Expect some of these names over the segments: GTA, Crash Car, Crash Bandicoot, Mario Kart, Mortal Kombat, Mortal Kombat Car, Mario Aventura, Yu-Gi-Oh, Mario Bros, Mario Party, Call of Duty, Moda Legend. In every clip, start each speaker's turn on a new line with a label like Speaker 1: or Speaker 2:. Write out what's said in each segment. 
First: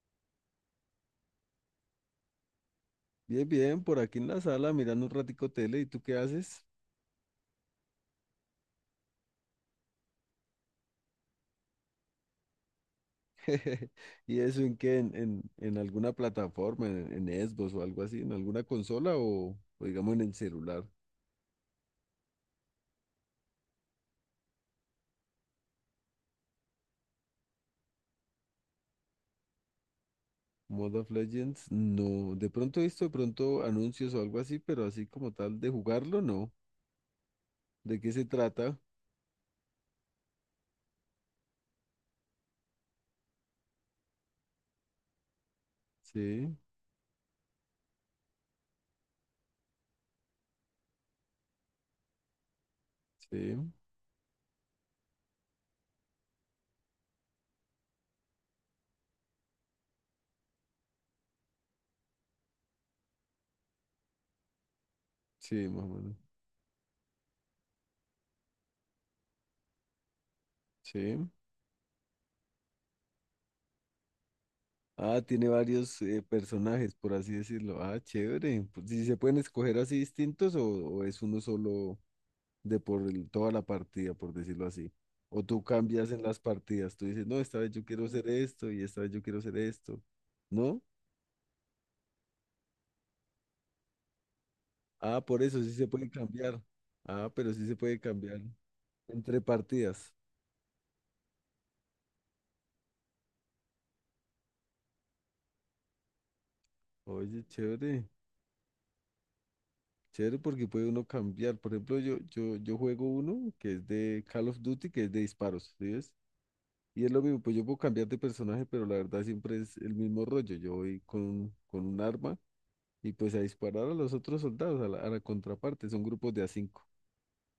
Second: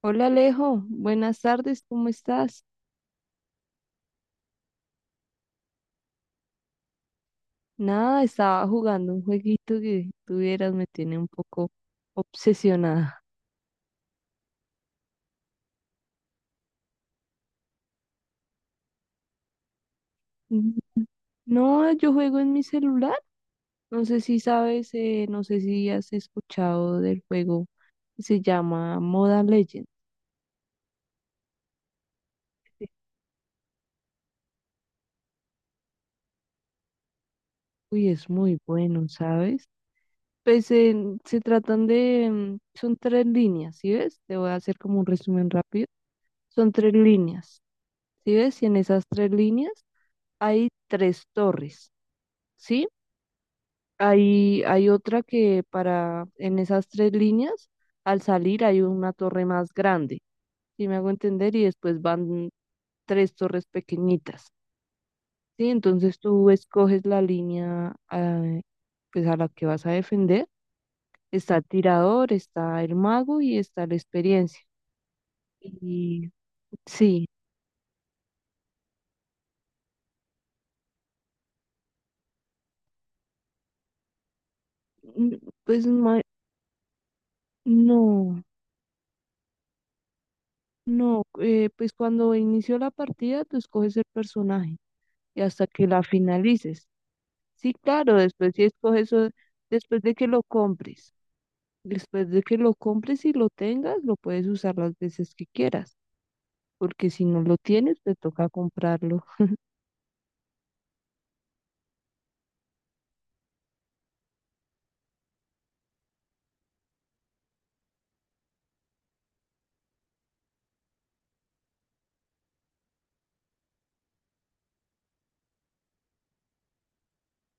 Speaker 1: Hola Alejo, buenas tardes, ¿cómo estás?
Speaker 2: Bien, bien, por aquí en la sala mirando un ratico tele, ¿y tú qué haces?
Speaker 1: Nada, estaba jugando un jueguito que tuvieras, me tiene un poco obsesionada.
Speaker 2: ¿Y eso en qué? ¿En alguna plataforma, en Xbox o algo así, en alguna consola o digamos en el
Speaker 1: Mm,
Speaker 2: celular?
Speaker 1: no, yo juego en mi celular. No sé si sabes, no sé si has escuchado del juego. Se llama Moda Legend.
Speaker 2: ¿Mode of Legends? No, de pronto he visto de pronto anuncios o algo así, pero así como tal de jugarlo, no. ¿De
Speaker 1: Uy,
Speaker 2: qué se
Speaker 1: es muy
Speaker 2: trata?
Speaker 1: bueno, ¿sabes? Pues se tratan de, son tres líneas, ¿sí ves? Te voy a hacer como un resumen rápido.
Speaker 2: Sí,
Speaker 1: Son tres líneas, ¿sí ves? Y en esas tres líneas hay tres torres, ¿sí?
Speaker 2: sí,
Speaker 1: Hay otra que para, en esas tres líneas, al salir hay una torre más grande, ¿sí me hago entender? Y después van tres torres pequeñitas, ¿sí?
Speaker 2: sí, más o menos.
Speaker 1: Entonces tú escoges la línea, pues a la que vas a defender.
Speaker 2: Sí.
Speaker 1: Está el tirador, está el mago y está la experiencia.
Speaker 2: Ah, tiene varios
Speaker 1: Y
Speaker 2: personajes, por
Speaker 1: sí.
Speaker 2: así decirlo. Ah, chévere. Pues, ¿sí se pueden escoger así distintos o es uno solo? De por toda la partida, por decirlo así.
Speaker 1: n-
Speaker 2: O tú
Speaker 1: pues
Speaker 2: cambias
Speaker 1: ma-
Speaker 2: en las partidas, tú dices, no, esta vez yo quiero hacer
Speaker 1: no,
Speaker 2: esto y esta vez yo quiero hacer esto. ¿No?
Speaker 1: no, eh, pues cuando inició la partida tú escoges el personaje
Speaker 2: Ah,
Speaker 1: y
Speaker 2: por eso
Speaker 1: hasta
Speaker 2: sí
Speaker 1: que
Speaker 2: se
Speaker 1: la
Speaker 2: puede cambiar.
Speaker 1: finalices.
Speaker 2: Ah, pero sí
Speaker 1: Sí,
Speaker 2: se puede
Speaker 1: claro,
Speaker 2: cambiar
Speaker 1: después si escoges eso,
Speaker 2: entre
Speaker 1: después
Speaker 2: partidas.
Speaker 1: de que lo compres, después de que lo compres y lo tengas, lo puedes usar las veces que quieras, porque si no
Speaker 2: Oye,
Speaker 1: lo tienes,
Speaker 2: chévere,
Speaker 1: te toca comprarlo.
Speaker 2: chévere porque puede uno cambiar. Por ejemplo, yo juego uno que es de Call of Duty, que es de disparos, ¿sí ves? Y es lo mismo, pues yo puedo cambiar de personaje, pero la verdad siempre es el mismo rollo. Yo voy con un arma. Y pues a disparar a los otros soldados, a la contraparte, son grupos de a cinco.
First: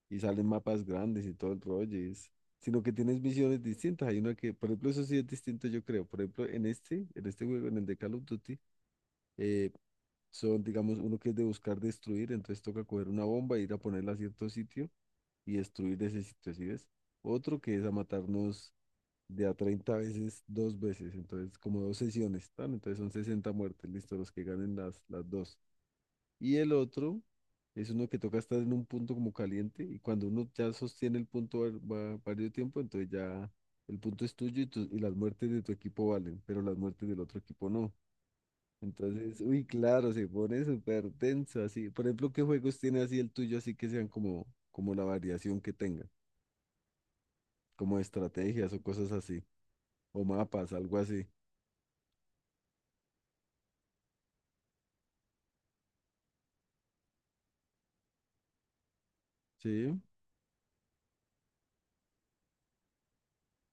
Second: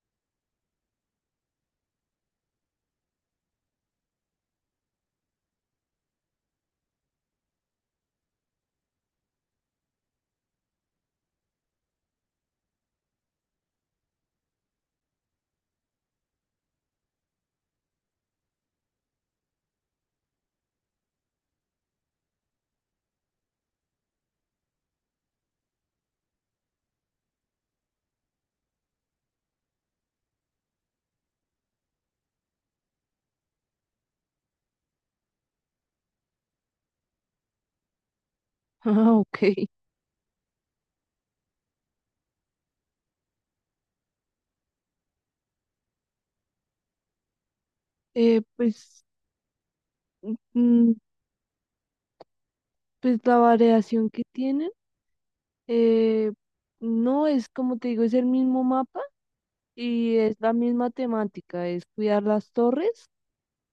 Speaker 2: Y salen mapas grandes y todo el rollo. Sino que tienes visiones distintas. Hay una que, por ejemplo, eso sí es distinto, yo creo. Por ejemplo, en este juego, en el de Call of Duty, eh, son, digamos, uno que es de buscar destruir, entonces toca coger una bomba, e ir a ponerla a cierto sitio y destruir ese sitio, ¿sí ves? Otro que es a matarnos de a 30 veces, dos veces, entonces como dos sesiones, ¿tan? Entonces son 60 muertes, listo, los que ganen las dos. Y el otro es uno que toca estar en un punto como caliente y cuando uno ya sostiene el punto varios tiempo, entonces ya el punto es tuyo y las muertes de tu equipo valen, pero las muertes del otro equipo no.
Speaker 1: Ah,
Speaker 2: Entonces, uy,
Speaker 1: ok.
Speaker 2: claro, se pone súper denso así. Por ejemplo, ¿qué juegos tiene así el tuyo así que sean como la variación que tenga? Como
Speaker 1: Eh,
Speaker 2: estrategias o
Speaker 1: pues,
Speaker 2: cosas así, o mapas,
Speaker 1: mm,
Speaker 2: algo así.
Speaker 1: pues la variación que tienen, eh, no es como te digo, es el mismo mapa
Speaker 2: Sí.
Speaker 1: y es la misma temática, es cuidar las torres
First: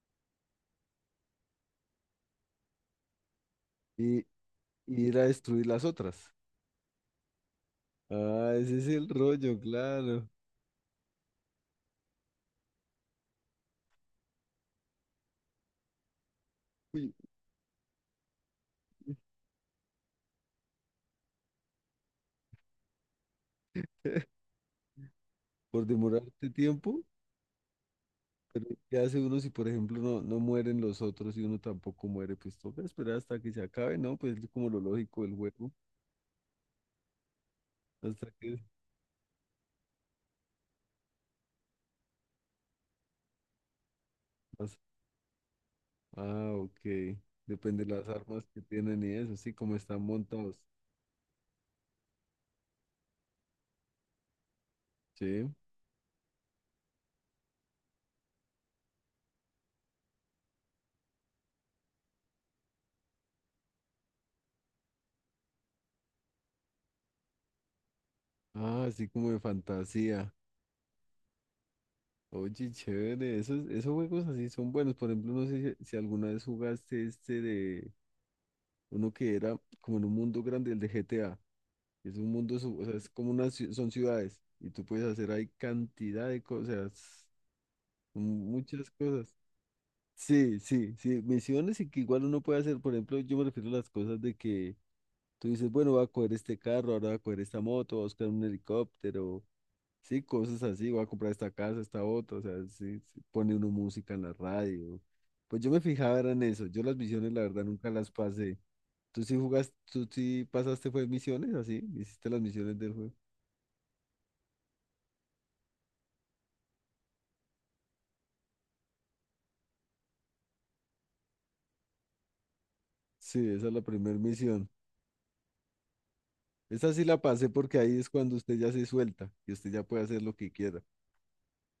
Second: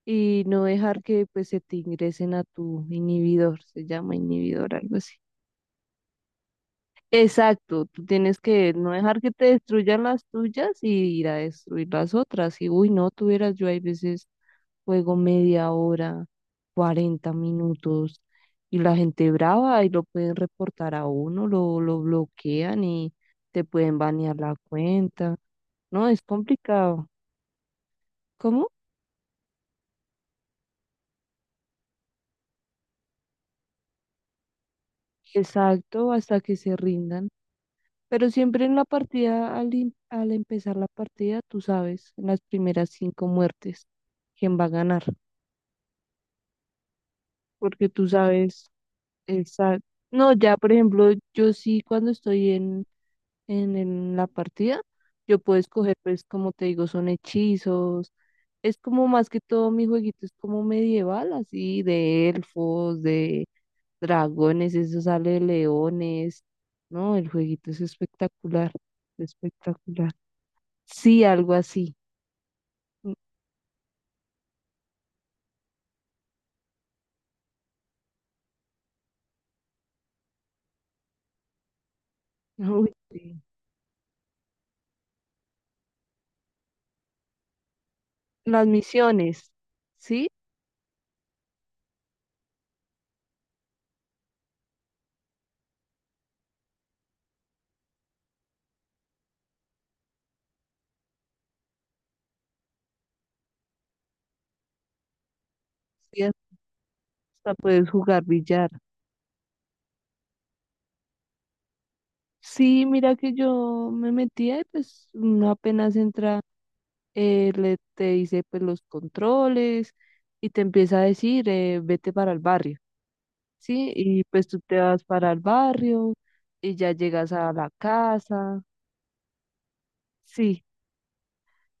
Speaker 1: y no dejar que pues se te ingresen a tu inhibidor, se llama
Speaker 2: Y,
Speaker 1: inhibidor, algo
Speaker 2: y
Speaker 1: así.
Speaker 2: ir a destruir las otras.
Speaker 1: Exacto, tú tienes
Speaker 2: Ah,
Speaker 1: que
Speaker 2: ese es
Speaker 1: no
Speaker 2: el
Speaker 1: dejar que te
Speaker 2: rollo,
Speaker 1: destruyan las
Speaker 2: claro.
Speaker 1: tuyas y ir a destruir las otras. Y uy, no tuvieras, yo hay veces juego media hora,
Speaker 2: Uy.
Speaker 1: 40 minutos y la gente brava y lo pueden reportar a uno, lo bloquean y te pueden banear la cuenta.
Speaker 2: Por
Speaker 1: No, es
Speaker 2: demorarte tiempo,
Speaker 1: complicado.
Speaker 2: pero
Speaker 1: ¿Cómo?
Speaker 2: ¿qué hace uno si, por ejemplo, no, no mueren los otros y uno tampoco muere? Pues toca esperar hasta que se acabe, ¿no? Pues es como lo lógico del juego,
Speaker 1: Exacto, hasta que se rindan. Pero
Speaker 2: hasta que
Speaker 1: siempre en la partida, al empezar la partida, tú sabes en las primeras cinco muertes quién va a
Speaker 2: pasa.
Speaker 1: ganar,
Speaker 2: Ah, ok. Depende
Speaker 1: porque
Speaker 2: de
Speaker 1: tú
Speaker 2: las armas que
Speaker 1: sabes
Speaker 2: tienen y eso, así como
Speaker 1: esa.
Speaker 2: están
Speaker 1: No, ya
Speaker 2: montados.
Speaker 1: por ejemplo, yo sí cuando estoy en la partida, yo
Speaker 2: Sí.
Speaker 1: puedo escoger, pues como te digo, son hechizos, es como más que todo mi jueguito es como medieval, así, de elfos, de dragones, eso sale de leones, ¿no? El jueguito es espectacular,
Speaker 2: Ah, así como de
Speaker 1: espectacular.
Speaker 2: fantasía.
Speaker 1: Sí, algo así.
Speaker 2: Oye,
Speaker 1: Mm,
Speaker 2: chévere, esos juegos así son buenos. Por ejemplo, no sé si alguna vez jugaste este de uno que era como en un mundo grande, el de GTA. Es un mundo, o
Speaker 1: uy,
Speaker 2: sea, es como
Speaker 1: sí.
Speaker 2: son ciudades y tú puedes hacer ahí cantidad de cosas,
Speaker 1: Las
Speaker 2: muchas cosas.
Speaker 1: misiones, ¿sí?
Speaker 2: Sí, sí, sí, misiones y que igual uno puede hacer, por ejemplo, yo me refiero a las cosas de que tú dices, bueno, voy a coger este carro, ahora voy a coger esta moto, voy a buscar un helicóptero, sí, cosas así, voy a comprar esta casa, esta otra, o sea, sí, sí, pone uno música en la radio. Pues yo me fijaba
Speaker 1: Sí,
Speaker 2: era en eso, yo las misiones la
Speaker 1: hasta
Speaker 2: verdad
Speaker 1: puedes
Speaker 2: nunca las
Speaker 1: jugar
Speaker 2: pasé.
Speaker 1: billar.
Speaker 2: ¿Tú sí jugaste, tú sí pasaste fue misiones así? ¿Hiciste las misiones
Speaker 1: Sí,
Speaker 2: del juego?
Speaker 1: mira que yo me metía y pues uno apenas entra, le, te dice pues los controles y te empieza a decir, vete para el barrio,
Speaker 2: Sí, esa es la
Speaker 1: ¿sí?
Speaker 2: primera
Speaker 1: Y pues tú
Speaker 2: misión.
Speaker 1: te vas para el barrio y
Speaker 2: Esa
Speaker 1: ya
Speaker 2: sí la
Speaker 1: llegas
Speaker 2: pasé
Speaker 1: a la
Speaker 2: porque ahí es cuando usted
Speaker 1: casa,
Speaker 2: ya se suelta y usted ya puede hacer lo que
Speaker 1: sí.
Speaker 2: quiera.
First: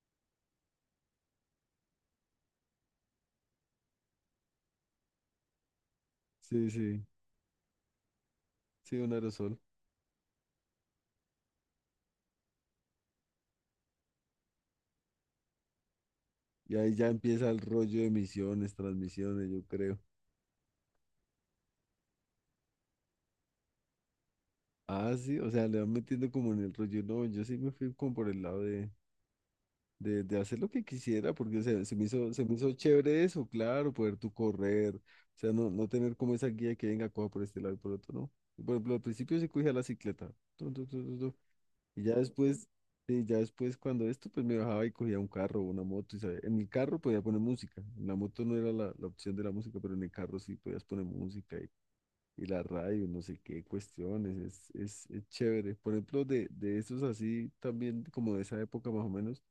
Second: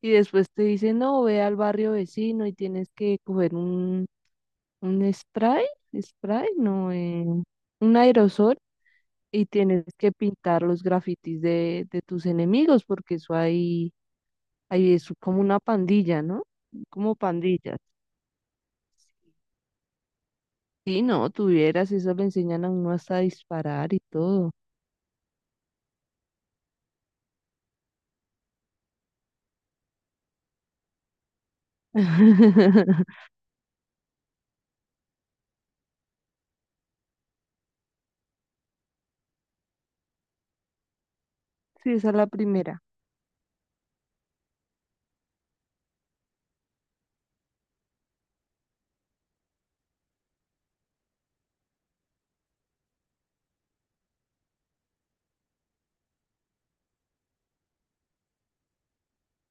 Speaker 1: Y después te dicen, no, ve al barrio vecino y tienes que coger un, spray, spray,
Speaker 2: Sí,
Speaker 1: no,
Speaker 2: sí,
Speaker 1: un aerosol
Speaker 2: sí, un
Speaker 1: y
Speaker 2: aerosol.
Speaker 1: tienes que pintar los grafitis de tus enemigos porque eso ahí, ahí es como una pandilla, ¿no?
Speaker 2: Y ahí ya
Speaker 1: Como
Speaker 2: empieza el
Speaker 1: pandillas.
Speaker 2: rollo de misiones, transmisiones, yo creo.
Speaker 1: Sí, no, tuvieras, eso le enseñan a uno hasta a disparar y todo.
Speaker 2: Ah, sí, o sea, le van metiendo como en el rollo. No, yo sí me fui como por el lado de hacer lo que quisiera, porque o sea, se me hizo chévere eso, claro, poder tú correr. O sea, no, no tener como esa guía que venga, coja por este lado y por otro, no. Por ejemplo, al principio sí cogía la cicleta.
Speaker 1: Sí,
Speaker 2: Y
Speaker 1: esa es
Speaker 2: ya
Speaker 1: la
Speaker 2: después,
Speaker 1: primera.
Speaker 2: sí, ya después cuando esto, pues me bajaba y cogía un carro o una moto. Y en el carro podía poner música. En la moto no era la opción de la música, pero en el carro sí podías poner música y la radio, no sé qué cuestiones. Es chévere. Por ejemplo, de esos así también, como de esa época más o menos,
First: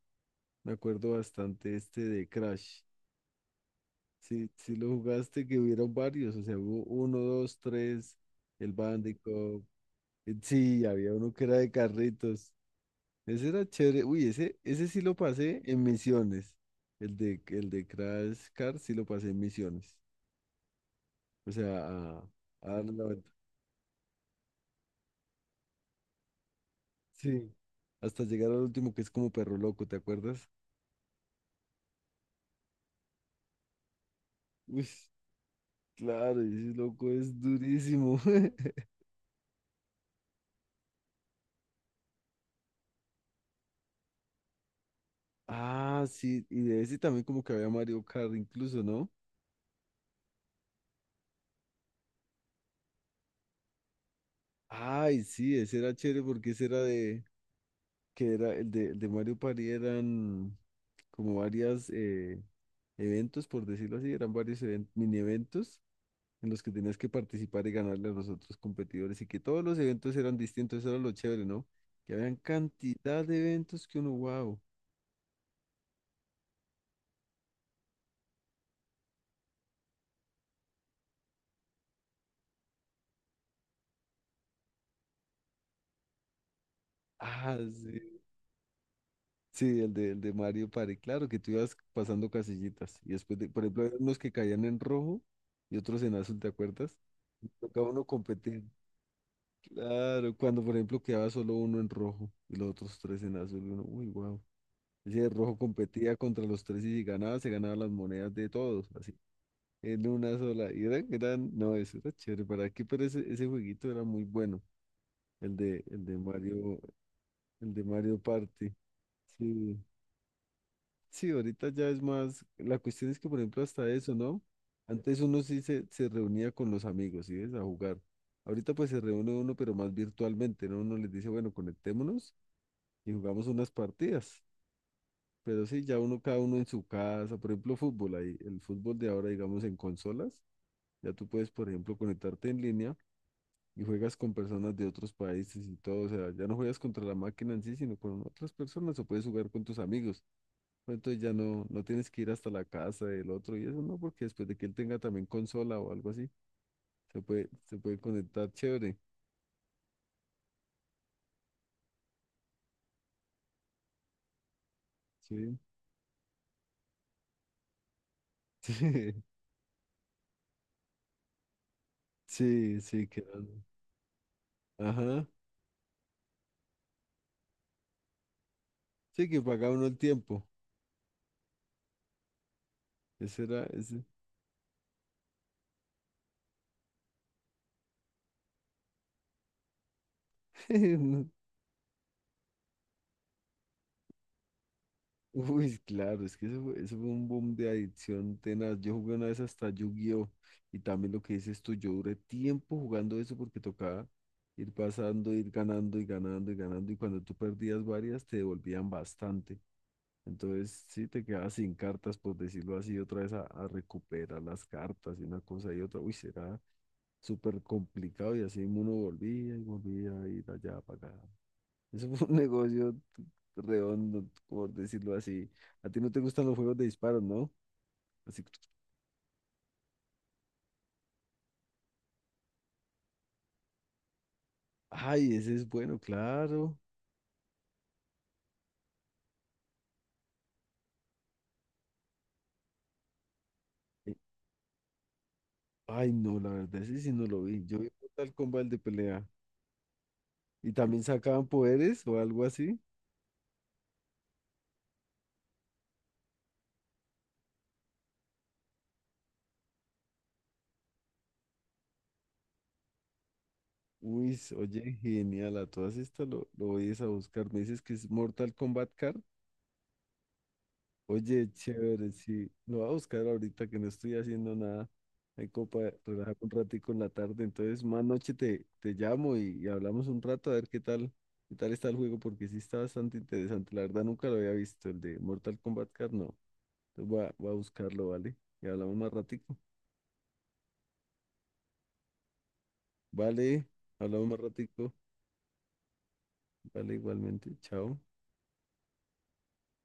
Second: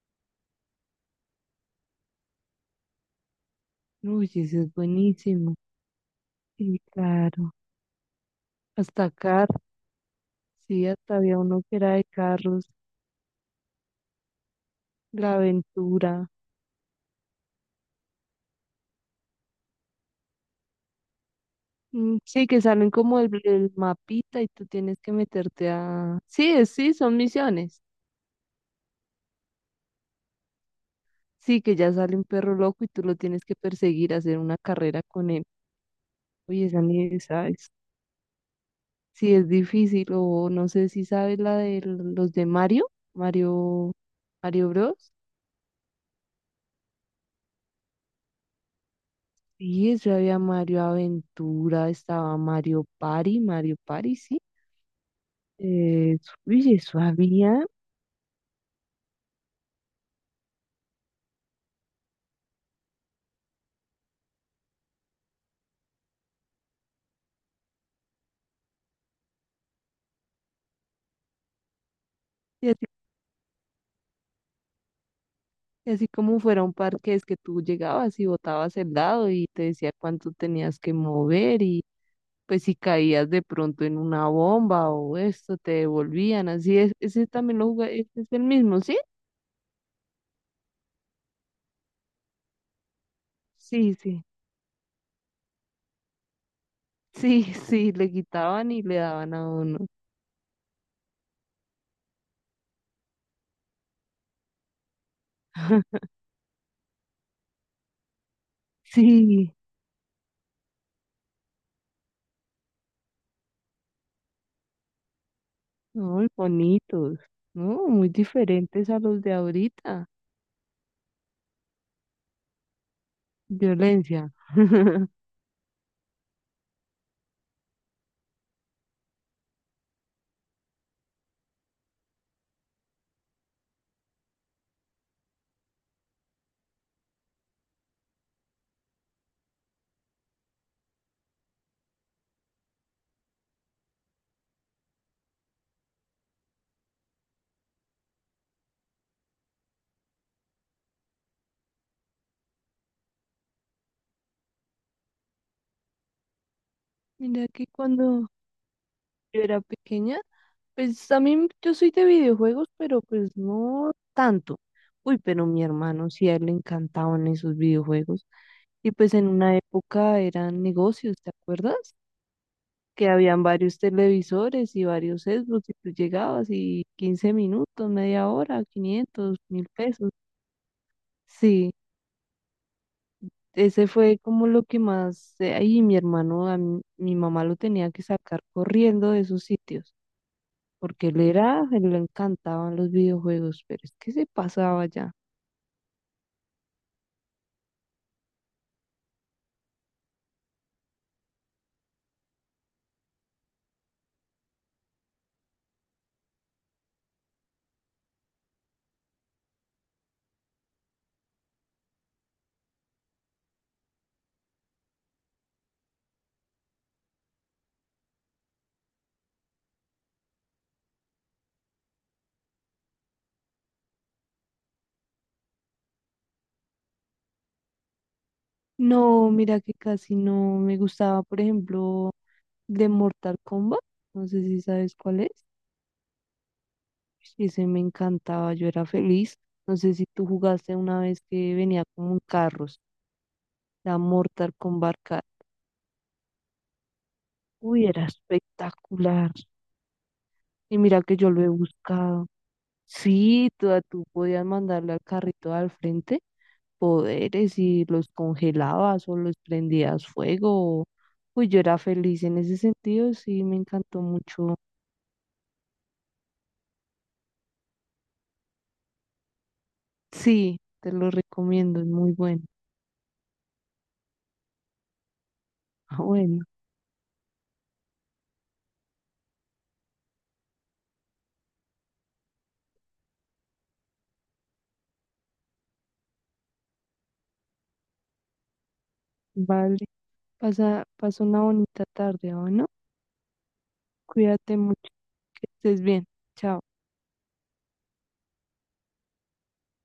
Speaker 2: me acuerdo bastante este de Crash.
Speaker 1: Uy,
Speaker 2: Sí,
Speaker 1: eso es
Speaker 2: sí lo jugaste,
Speaker 1: buenísimo.
Speaker 2: que hubieron varios. O sea,
Speaker 1: Sí,
Speaker 2: hubo uno,
Speaker 1: claro.
Speaker 2: dos, tres, el
Speaker 1: Hasta acá.
Speaker 2: Bandicoot. Sí,
Speaker 1: Sí,
Speaker 2: había
Speaker 1: hasta
Speaker 2: uno
Speaker 1: había
Speaker 2: que era
Speaker 1: uno
Speaker 2: de
Speaker 1: que era de
Speaker 2: carritos.
Speaker 1: carros,
Speaker 2: Ese era chévere. Uy, ese sí lo
Speaker 1: la
Speaker 2: pasé en
Speaker 1: aventura.
Speaker 2: misiones. El de Crash Car sí lo pasé en misiones. O sea,
Speaker 1: Mm,
Speaker 2: a,
Speaker 1: sí, que
Speaker 2: a
Speaker 1: salen
Speaker 2: darle la
Speaker 1: como
Speaker 2: vuelta.
Speaker 1: el mapita y tú tienes que meterte a. Sí, sí, son
Speaker 2: Sí.
Speaker 1: misiones.
Speaker 2: Hasta llegar al último que es como perro loco, ¿te acuerdas?
Speaker 1: Sí, que ya sale un perro loco y tú lo tienes que perseguir, hacer una
Speaker 2: Uy,
Speaker 1: carrera con él.
Speaker 2: claro,
Speaker 1: Oye,
Speaker 2: ese
Speaker 1: esa
Speaker 2: loco
Speaker 1: ni
Speaker 2: es
Speaker 1: sabes.
Speaker 2: durísimo.
Speaker 1: Sí, es difícil o no sé si sabes la de los de Mario, Mario, Mario Bros.
Speaker 2: Ah, sí, y de ese también como que había Mario Kart incluso, ¿no?
Speaker 1: Sí, eso había Mario Aventura, estaba Mario Party, Mario Party, sí.
Speaker 2: Ay, sí, ese era
Speaker 1: Eh,
Speaker 2: chévere porque
Speaker 1: uy, eso había.
Speaker 2: que era el de Mario Party eran como varias, eventos, por decirlo así, eran varios mini eventos en los que tenías que participar y ganarle a los otros competidores y que todos los eventos eran distintos, eso era lo chévere, ¿no? Que habían cantidad de eventos que uno, wow.
Speaker 1: Y así como fuera un parque, es que tú llegabas y botabas el dado y te decía cuánto tenías que mover y pues si caías de pronto en una bomba o esto, te devolvían. Así es, ese
Speaker 2: Ah,
Speaker 1: también lo jugué,
Speaker 2: sí.
Speaker 1: ese es el mismo, ¿sí?
Speaker 2: Sí, el de Mario Party, claro, que tú ibas pasando casillitas y después, de, por ejemplo,
Speaker 1: Sí,
Speaker 2: había unos
Speaker 1: sí,
Speaker 2: que caían en rojo y otros en azul, ¿te acuerdas?
Speaker 1: sí,
Speaker 2: Y tocaba
Speaker 1: sí,
Speaker 2: uno
Speaker 1: le
Speaker 2: competir,
Speaker 1: quitaban y le daban a uno.
Speaker 2: claro, cuando por ejemplo quedaba solo uno en rojo y los otros tres en azul, y uno, uy, wow. Ese rojo competía contra los tres y si ganaba, se ganaba las monedas de todos, así,
Speaker 1: Sí,
Speaker 2: en una sola. Y eran, no, eso era chévere para aquí, pero ese jueguito era muy bueno, el de, el de
Speaker 1: muy
Speaker 2: Mario,
Speaker 1: bonitos,
Speaker 2: el de
Speaker 1: ¿no? Muy
Speaker 2: Mario Party.
Speaker 1: diferentes a los de
Speaker 2: Sí,
Speaker 1: ahorita.
Speaker 2: sí, ahorita ya es más, la cuestión es que, por ejemplo, hasta eso,
Speaker 1: Violencia.
Speaker 2: ¿no? Antes uno sí se reunía con los amigos, ¿sí ves? A jugar. Ahorita pues se reúne uno, pero más virtualmente, ¿no? Uno les dice, bueno, conectémonos y jugamos unas partidas. Pero sí, ya uno, cada uno en su casa, por ejemplo, fútbol, ahí, el fútbol de ahora, digamos, en consolas, ya tú puedes, por ejemplo, conectarte en línea y juegas con personas de otros países y todo, o sea, ya no juegas contra la máquina en sí, sino con otras personas, o puedes jugar con tus amigos, pero entonces ya no, no tienes que ir hasta la casa del otro y eso no, porque después de que él tenga también consola o algo así, se
Speaker 1: Mira
Speaker 2: puede,
Speaker 1: que
Speaker 2: se puede
Speaker 1: cuando
Speaker 2: conectar chévere,
Speaker 1: yo era pequeña, pues también yo soy de videojuegos, pero pues no tanto. Uy, pero
Speaker 2: sí,
Speaker 1: mi hermano sí, a él le encantaban esos videojuegos. Y pues
Speaker 2: sí,
Speaker 1: en una época eran negocios, ¿te acuerdas?
Speaker 2: sí,
Speaker 1: Que
Speaker 2: sí, que,
Speaker 1: habían varios televisores y varios
Speaker 2: ajá,
Speaker 1: Xbox y tú llegabas y 15 minutos, media hora,
Speaker 2: sí,
Speaker 1: quinientos
Speaker 2: que
Speaker 1: mil
Speaker 2: paga uno el
Speaker 1: pesos.
Speaker 2: tiempo,
Speaker 1: Sí,
Speaker 2: ese era,
Speaker 1: ese
Speaker 2: ese,
Speaker 1: fue como lo que más. Ahí mi hermano, mi mamá lo tenía que sacar corriendo de esos sitios. Porque él era, él le encantaban los videojuegos, pero es que se pasaba ya.
Speaker 2: uy, claro, es que eso fue un boom de adicción tenaz. Yo jugué una vez hasta Yu-Gi-Oh! Y también lo que dices tú, yo duré tiempo jugando eso porque tocaba ir pasando, ir ganando y ganando y ganando. Y cuando tú perdías varias, te devolvían bastante. Entonces, sí, te quedabas sin cartas, por decirlo así, otra vez a recuperar las cartas y una cosa y otra. Uy, será súper complicado. Y así uno volvía y volvía a ir allá para acá. Eso fue un negocio redondo, por decirlo así. A ti no te gustan los juegos de disparos, ¿no? Así,
Speaker 1: No, mira que casi no me gustaba, por ejemplo, de Mortal Kombat, no sé si sabes cuál es,
Speaker 2: ay, ese es bueno, claro.
Speaker 1: ese me encantaba, yo era feliz, no sé si tú jugaste una vez que venía como en carros, la
Speaker 2: Eh,
Speaker 1: Mortal Kombat Car,
Speaker 2: Ay, no, la verdad, ese sí no lo vi. Yo
Speaker 1: uy,
Speaker 2: vi
Speaker 1: era
Speaker 2: Mortal Kombat el de pelea.
Speaker 1: espectacular,
Speaker 2: Y
Speaker 1: y mira
Speaker 2: también
Speaker 1: que yo lo
Speaker 2: sacaban
Speaker 1: he
Speaker 2: poderes o
Speaker 1: buscado.
Speaker 2: algo así.
Speaker 1: Sí, tú podías mandarle al carrito al frente poderes y los congelabas o los prendías fuego. Uy, yo era feliz en ese sentido, sí, me encantó
Speaker 2: Uy,
Speaker 1: mucho.
Speaker 2: oye, genial, a todas estas lo voy a buscar. Me dices que es Mortal Kombat.
Speaker 1: Sí, te lo
Speaker 2: Oye,
Speaker 1: recomiendo, es muy
Speaker 2: chévere,
Speaker 1: bueno.
Speaker 2: sí. Lo voy a buscar ahorita que no estoy haciendo nada. Hay copa,
Speaker 1: Ah,
Speaker 2: relajar
Speaker 1: bueno,
Speaker 2: un ratico en la tarde. Entonces, más noche te llamo y hablamos un rato a ver qué tal está el juego, porque sí está bastante interesante. La verdad nunca lo había visto, el de Mortal Kombat Card, no. Entonces voy a buscarlo, ¿vale? Y hablamos más ratico.
Speaker 1: vale. Pasa, pasa una bonita tarde, ¿o no?
Speaker 2: Vale, hablamos más
Speaker 1: Cuídate mucho,
Speaker 2: ratico.
Speaker 1: que estés bien. Chao.
Speaker 2: Vale, igualmente. Chao.